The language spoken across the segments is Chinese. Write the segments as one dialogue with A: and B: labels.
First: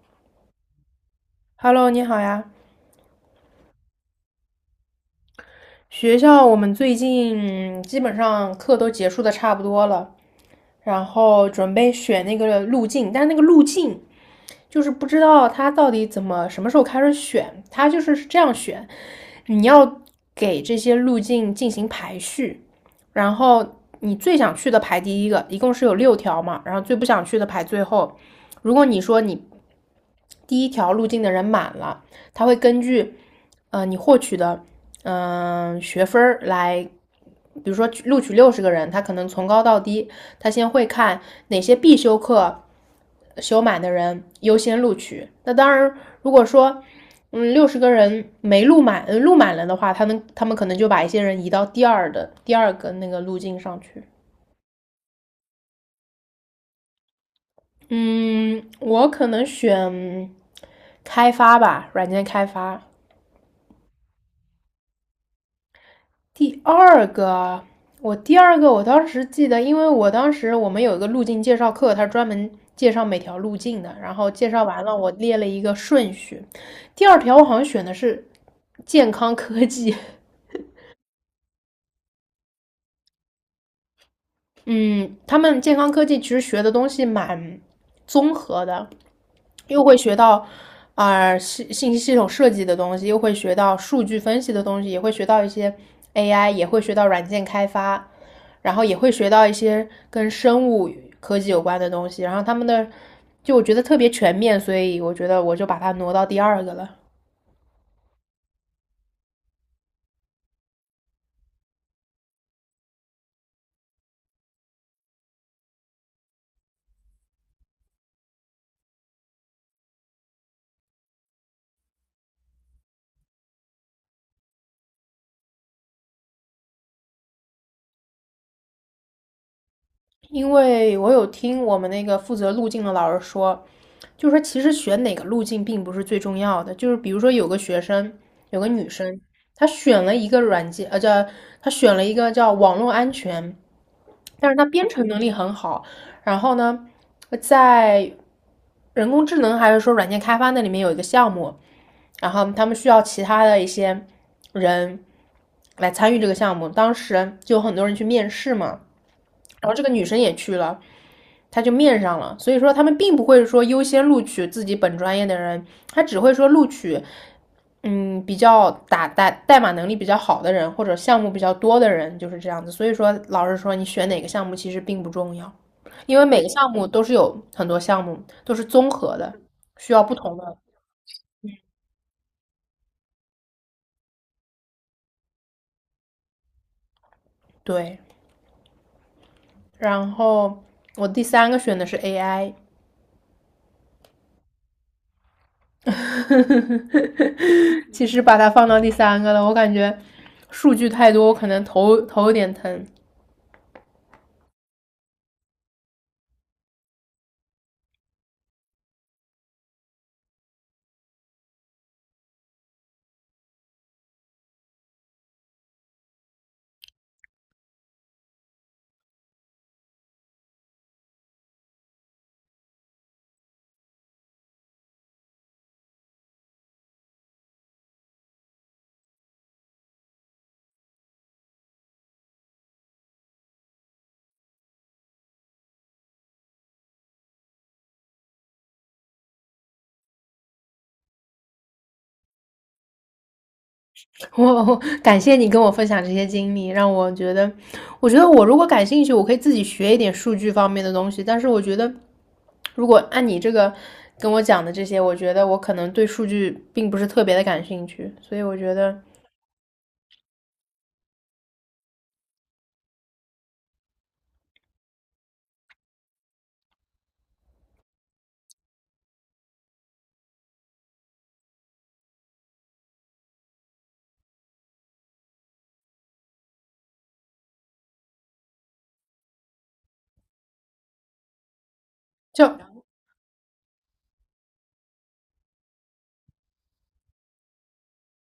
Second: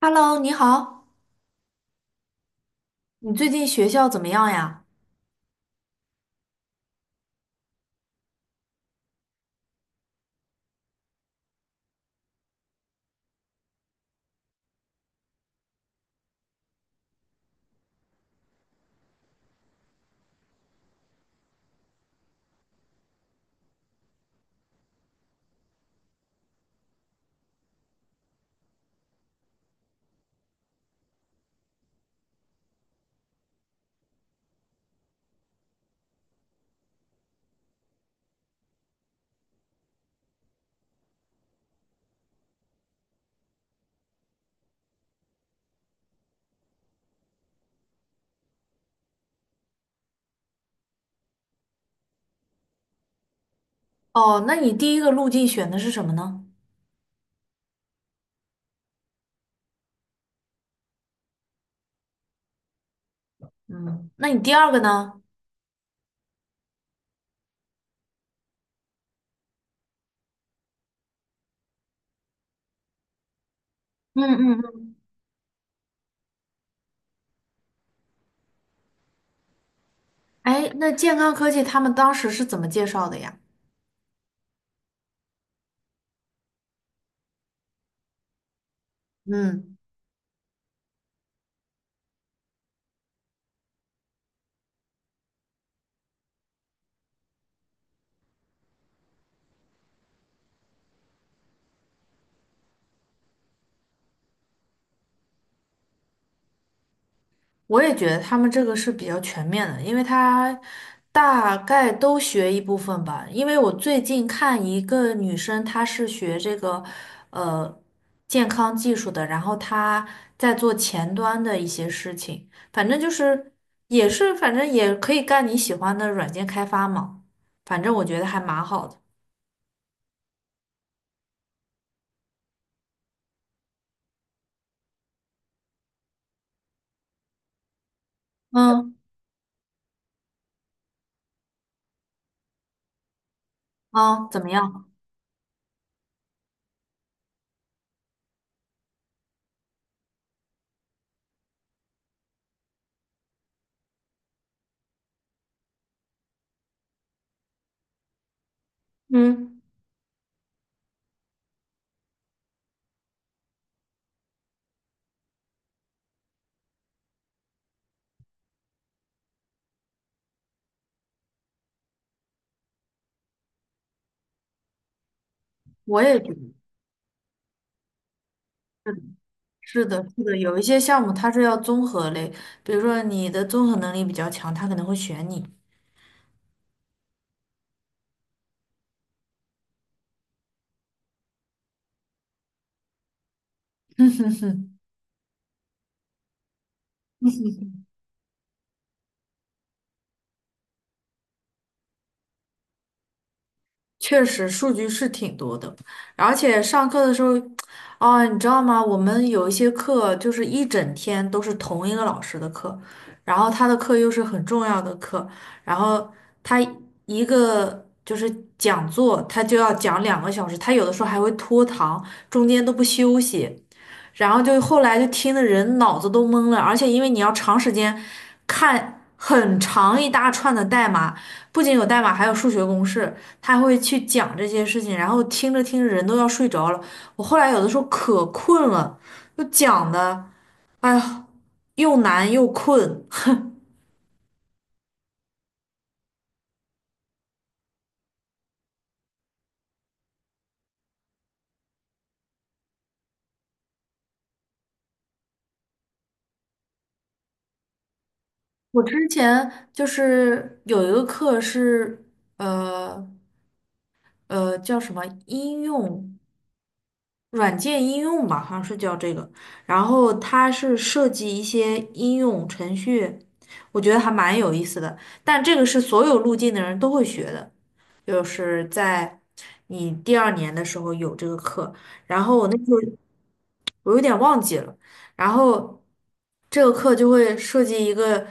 A: Hello，你好，
B: Hello，你好呀。
A: 你最近学校怎么样呀？
B: 学校我们最近基本上课都结束的差不多了，然后准备选那个路径。但是那个路径就是不知道它到底怎么什么时候开始选，它就是这样选。你要给这些路径进行排序，然后你最想去的排第一个，一共是有六条嘛，然后最不想去的排最后。如果你说你第一条路径的人满了，他会根据你获取的学分儿来。比如说录取六十个人，他可能从高到低，他先会看哪些必修课修满的人优先录取。那当然，如果说六十个人没录满，录满了的话，他们可能就把一些人移到第二个那个路径上去。
A: 哦，那你第一个路径选的是什么呢？
B: 嗯，我可能选开发吧，软件开发。
A: 嗯，那你第二个呢？
B: 第二个啊，我第二个我当时记得，因为我当时我们有一个路径介绍课，它专门介绍每条路径的，然
A: 嗯
B: 后介
A: 嗯
B: 绍完
A: 嗯。
B: 了，我列了一个顺序。第二条我好像选的是健康科技。
A: 哎，那健康科技他们当时是怎么介绍的呀？
B: 嗯，他们健康科技其实学的东西蛮综合的，
A: 嗯。
B: 又会学到信息系统设计的东西，又会学到数据分析的东西，也会学到一些 AI，也会学到软件开发，然后也会学到一些跟生物科技有关的东西。然后他们的就我觉得特别全面，所以我觉得我就把它挪到第二个了。
A: 我也觉得他们这个是比较全面的，因为他大概都学一部分吧。因为我最近看一个女生，她是学这个呃健康技术的，然后她在做前端的一些事情，反正就是也是反正也可以干你喜欢的软件开发嘛，反正我觉得还蛮好的。
B: 因为我有听我们那个负责路径的老师说，就是说，其实选哪个路径并不是最重要的。就是比如说，有个女
A: 嗯
B: 生，她选了一个软件，呃，叫她选了一个叫网络安全，
A: 嗯，怎么
B: 但是她编
A: 样？
B: 程能力很好。然后呢，在人工智能还是说软件开发那里面有一个项目，然后他们需要其他的一些人来参与这个项目。当时就有很多人去面试嘛，
A: 嗯。
B: 然后这个女生也去了，他就面上了。所以说他们并不会说优先录取自己本专业的人，他只会说录取比较打代码能力比较好的人或者项目比较多的人，就是这样子。所以说老师说你选哪个项目其实并不重要，
A: 我
B: 因
A: 也
B: 为
A: 觉得。
B: 每个项目都是有很多项目都是综合的，
A: 是
B: 需
A: 的，
B: 要不
A: 是的，
B: 同
A: 有
B: 的。
A: 一些项目它是要综合类，比如说你的综合能力比较强，他可能会选你。
B: 对。然后我第三个选的是 AI。其实把它放到第三个了，我感觉数据太多，我可能头有点疼。
A: 确实，数据是挺多的，而且上课的时候，哦，你知道吗？我们有一些课就是一整天都是同一个老师的课，然后他的课又是很重要的课，然后他一个就是讲座，他就要讲2个小时，他有的时候还会拖堂，中间都不休息。然后就后来就听的人脑子都懵了，而且因为你要长时间看很长一大串的代码，不仅有代码，还有数学公式，他会去讲这些事情，然后听着听着人都要睡着了。我后来有的时候可困了，就讲的，哎呀，又难又困。
B: 我感谢你跟我分享这些经历，让我觉得，我觉得我如果感兴趣，我可以自己学一点数据方面的东西。但是我觉得，如果按你这个跟我讲的这些，我觉得我可能对数据并不是特别的感兴趣，所以我觉
A: 我之
B: 得
A: 前就是有一个课是，呃叫什么应用。软件应用吧，好像是叫这个。然后它是设计一些应用程序，我觉得还蛮有意思的。但这个是所有路径的人都会学的，就是在你第二年的时候有这个课。然后我
B: 就
A: 那时候我有点忘记了，然后这个课就会设计一个，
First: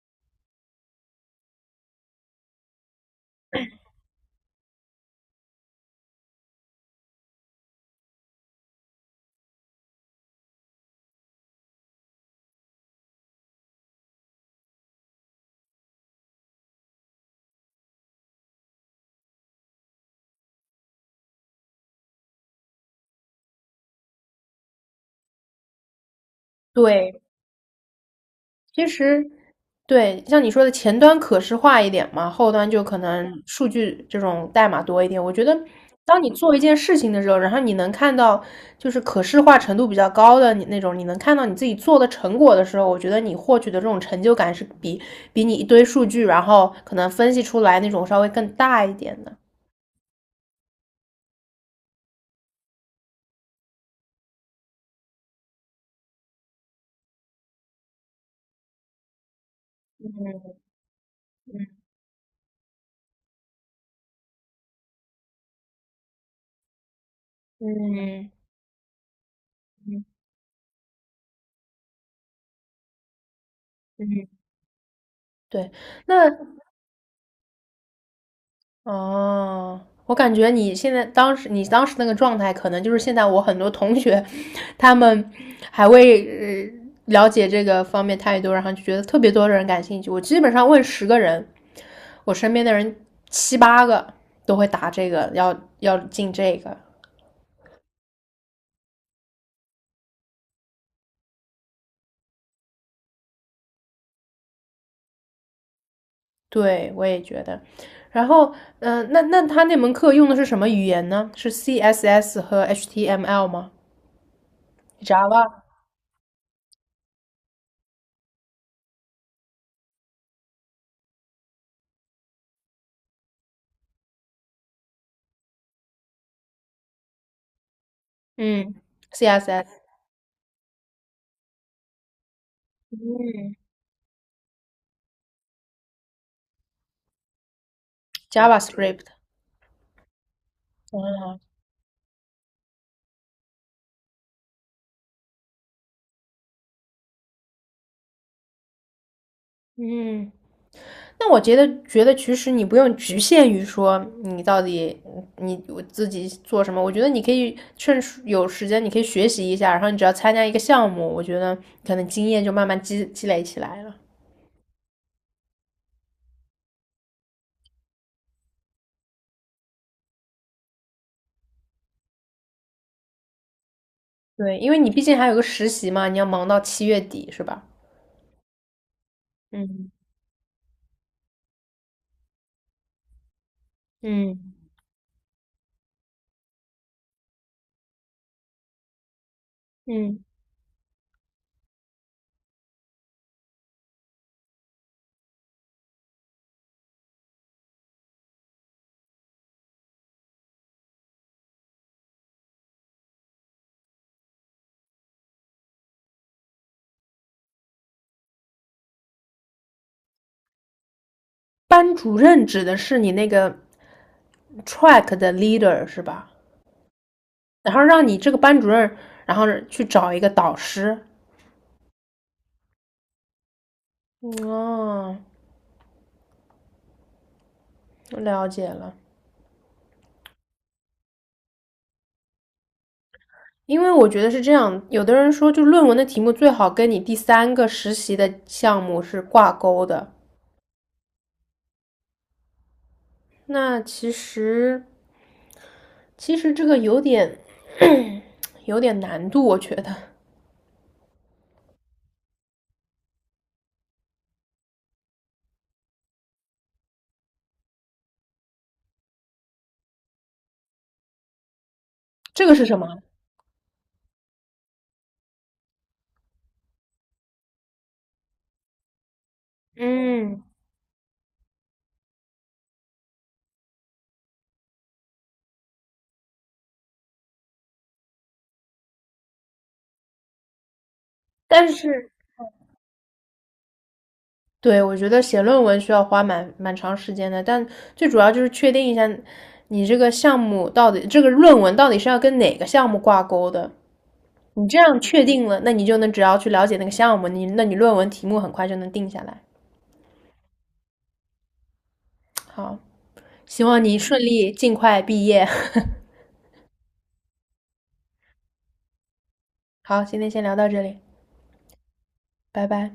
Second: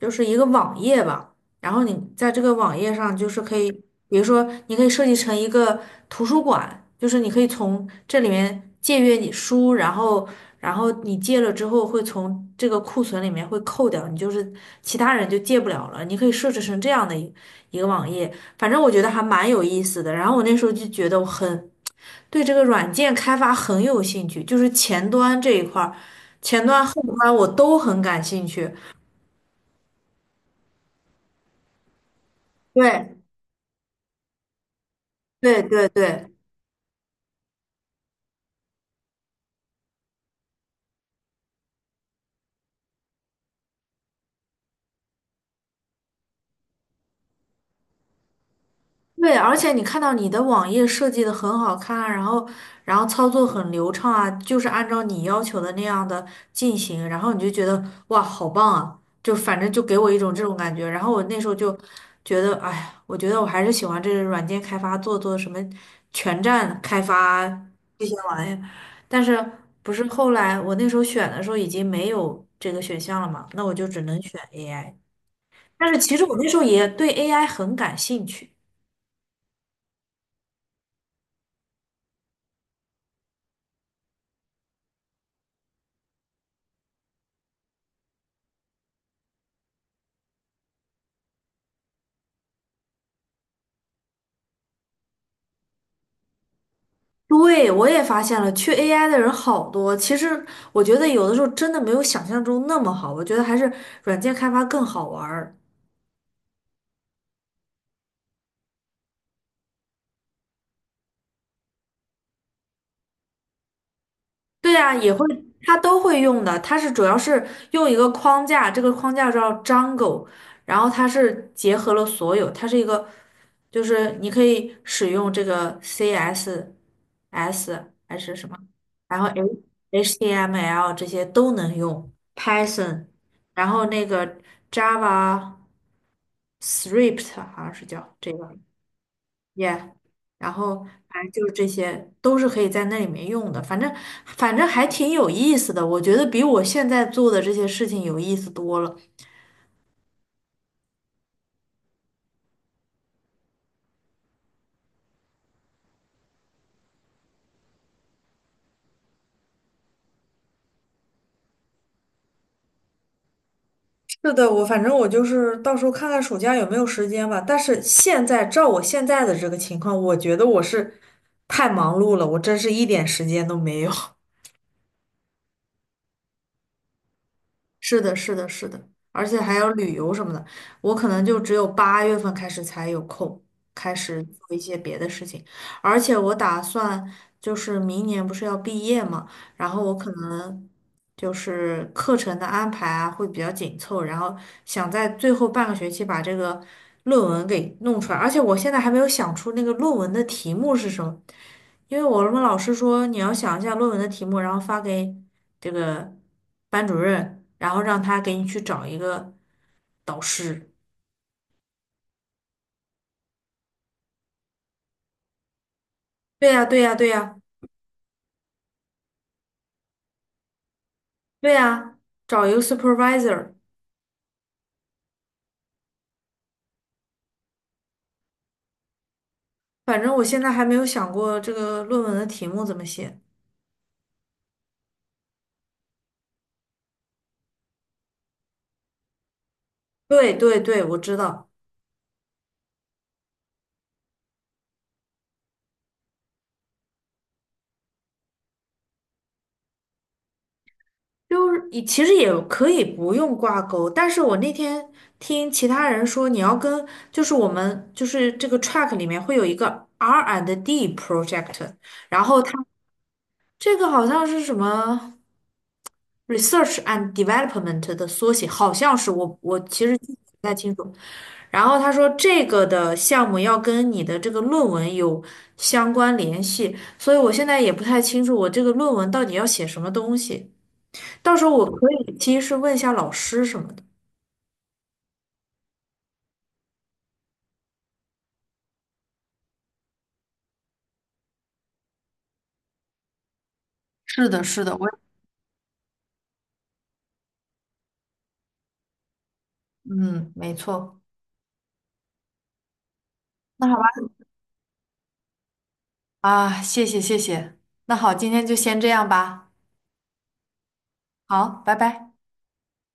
A: 就是一个网页吧。然后你在这个网页上就是可以，比如说你可以设计成一个图书馆，就是你可以从这里面借阅你书，然后你借了之后会从这个库存里面会扣掉，你就是其他人就借不了了。你可以设置成这样的一个网页，反正我觉得还蛮有意思的。然后我那时候就觉得我很对这个软件开发很有兴趣，就是前端这一块儿，前端后
B: 对。
A: 端我都很感兴趣。
B: 其实对，像你说的前端可视化一点嘛，后端就可
A: 对
B: 能数据这种代码多一点。我觉得，
A: 对对
B: 当
A: 对。
B: 你做一件事情的时候，然后你能看到就是可视化程度比较高的你那种，你能看到你自己做的成果的时候，我觉得你获取的这种成就感是比你一堆数据，然后可能分析出来那种稍微更大一点的。
A: 对，而且你看到你的网页设计的很好看啊，然后操作很流畅啊，就是按照你要求的那样的进行，然后你就觉得哇，好棒啊！就反正就给我一种这种感觉。然后我那时候就觉得，哎呀，我觉得我还是喜欢这个软件开发，做做什么全站开发这些
B: 嗯
A: 玩意儿。但是不是后来我那时候选的时候已经没有这个选项了嘛？那我就只能
B: 嗯，
A: 选 AI。
B: 对，
A: 但是其实
B: 那，
A: 我那时候也对 AI 很感兴趣。
B: 哦，我感觉你当时那个状态，可能就是现在我很多同学，他们还未了解这个方面太多，然后就觉得特别多的人感兴趣。我基本上问十个人，我身边的人七八个都会答这个，要进这个。
A: 对，我也发现了，去 AI 的人好多。其实我觉得有的时候真的没有想象中那么好，我觉得还是软件开发更好玩儿。
B: 对，我也觉得。然后，那门课用的是什么语言呢？是 CSS 和 HTML 吗
A: 对啊，也会，
B: ？Java，
A: 它都会用的。它是主要是用一个框架，这个框架叫 Django，然后它是结合了所有，它是一个，就是你可以使用这个 CSS 还是什么，
B: 嗯
A: 然后
B: ，CSS，
A: HTML 这些都能用，Python，
B: 嗯
A: 然后那个 Java。Thrift 好像是叫这个
B: ，JavaScript，
A: ，yeah，然后反正
B: 嗯。
A: 就是这些都是可以在那里面用的，反正还挺有意思的，我觉得比我现在做的这些事情有意思多了。
B: 嗯，那我觉得，其实你不用局限于说你到底你我自己做什么，我觉得你可以趁时有时间，你可以学习一下，然后你只要参加一个项目，我觉得可能经验就慢慢积累起来了。
A: 是的，我反正我就是到时候看看暑假有没有时间吧。但是现在照我现在的这个情况，我觉得我是太忙碌了，我真是一点时间都没有。
B: 对，因为你毕竟还有个实习嘛，你要忙到7月底，是吧？
A: 是的，是的，是的，而且还有
B: 嗯
A: 旅游什么的，我可能就只有8月份开始才有空，开始做
B: 嗯
A: 一些别的事情。而且我打算就是明年不是要毕业嘛，然后我可
B: 嗯，
A: 能就是课程的安排啊会比较紧凑，然后想在最后半个学期把这个论文给弄出来。而且我现在还没有想出那个论文的题目是什么，因为我们老师说你要想一下论文的题目，然后发给这个班主任，然后让他给你去找一个导师。
B: 班主任指的是你那个 track 的 leader 是吧？
A: 对呀，对呀，对呀，
B: 然后让你这个班主任，然后去找一个导师。
A: 对呀，找一个 supervisor。
B: 嗯，哦，了解了。
A: 反正我现在还没有想过这个论文的题目怎么写。
B: 因为我觉得是这样，有的人说，就论文的题目最好跟你第三个实习的项目是挂钩的。
A: 对对对，我知道，
B: 那其实，其实这个有点 有点难度，我觉得
A: 就是你其实也可以不用挂钩，但是我那天听其他人说，你要跟就是我们就是这个 track 里面会有一个 R&D project。然后
B: 这
A: 他。
B: 个是什么？
A: 这个好像是什么 research and development 的缩写，好像是我其实记
B: 嗯，
A: 不太清楚。然后他说这个的项目要跟你的这个论文有相关联系，所以我现在也不太清楚我这个论文到底要写什么东西。到时候我
B: 但
A: 可
B: 是
A: 以其实问一下老师什么的。
B: 对，我觉得写论文需要花蛮长时间的。但最主要就是确定一下你这个项目到底，这个论文到底是要跟哪个项目挂钩的。
A: 是的，是
B: 你
A: 的，
B: 这
A: 我
B: 样确定了，那你就能只要去了解那个项目，那你论文题目很快就能定下来。
A: 嗯，没错。
B: 好，希
A: 那好
B: 望
A: 吧，
B: 你顺利尽快毕业。
A: 啊，谢谢谢谢。那好，今天就先这样吧。
B: 好，今天先聊到这里，
A: 好，拜拜。
B: 拜拜。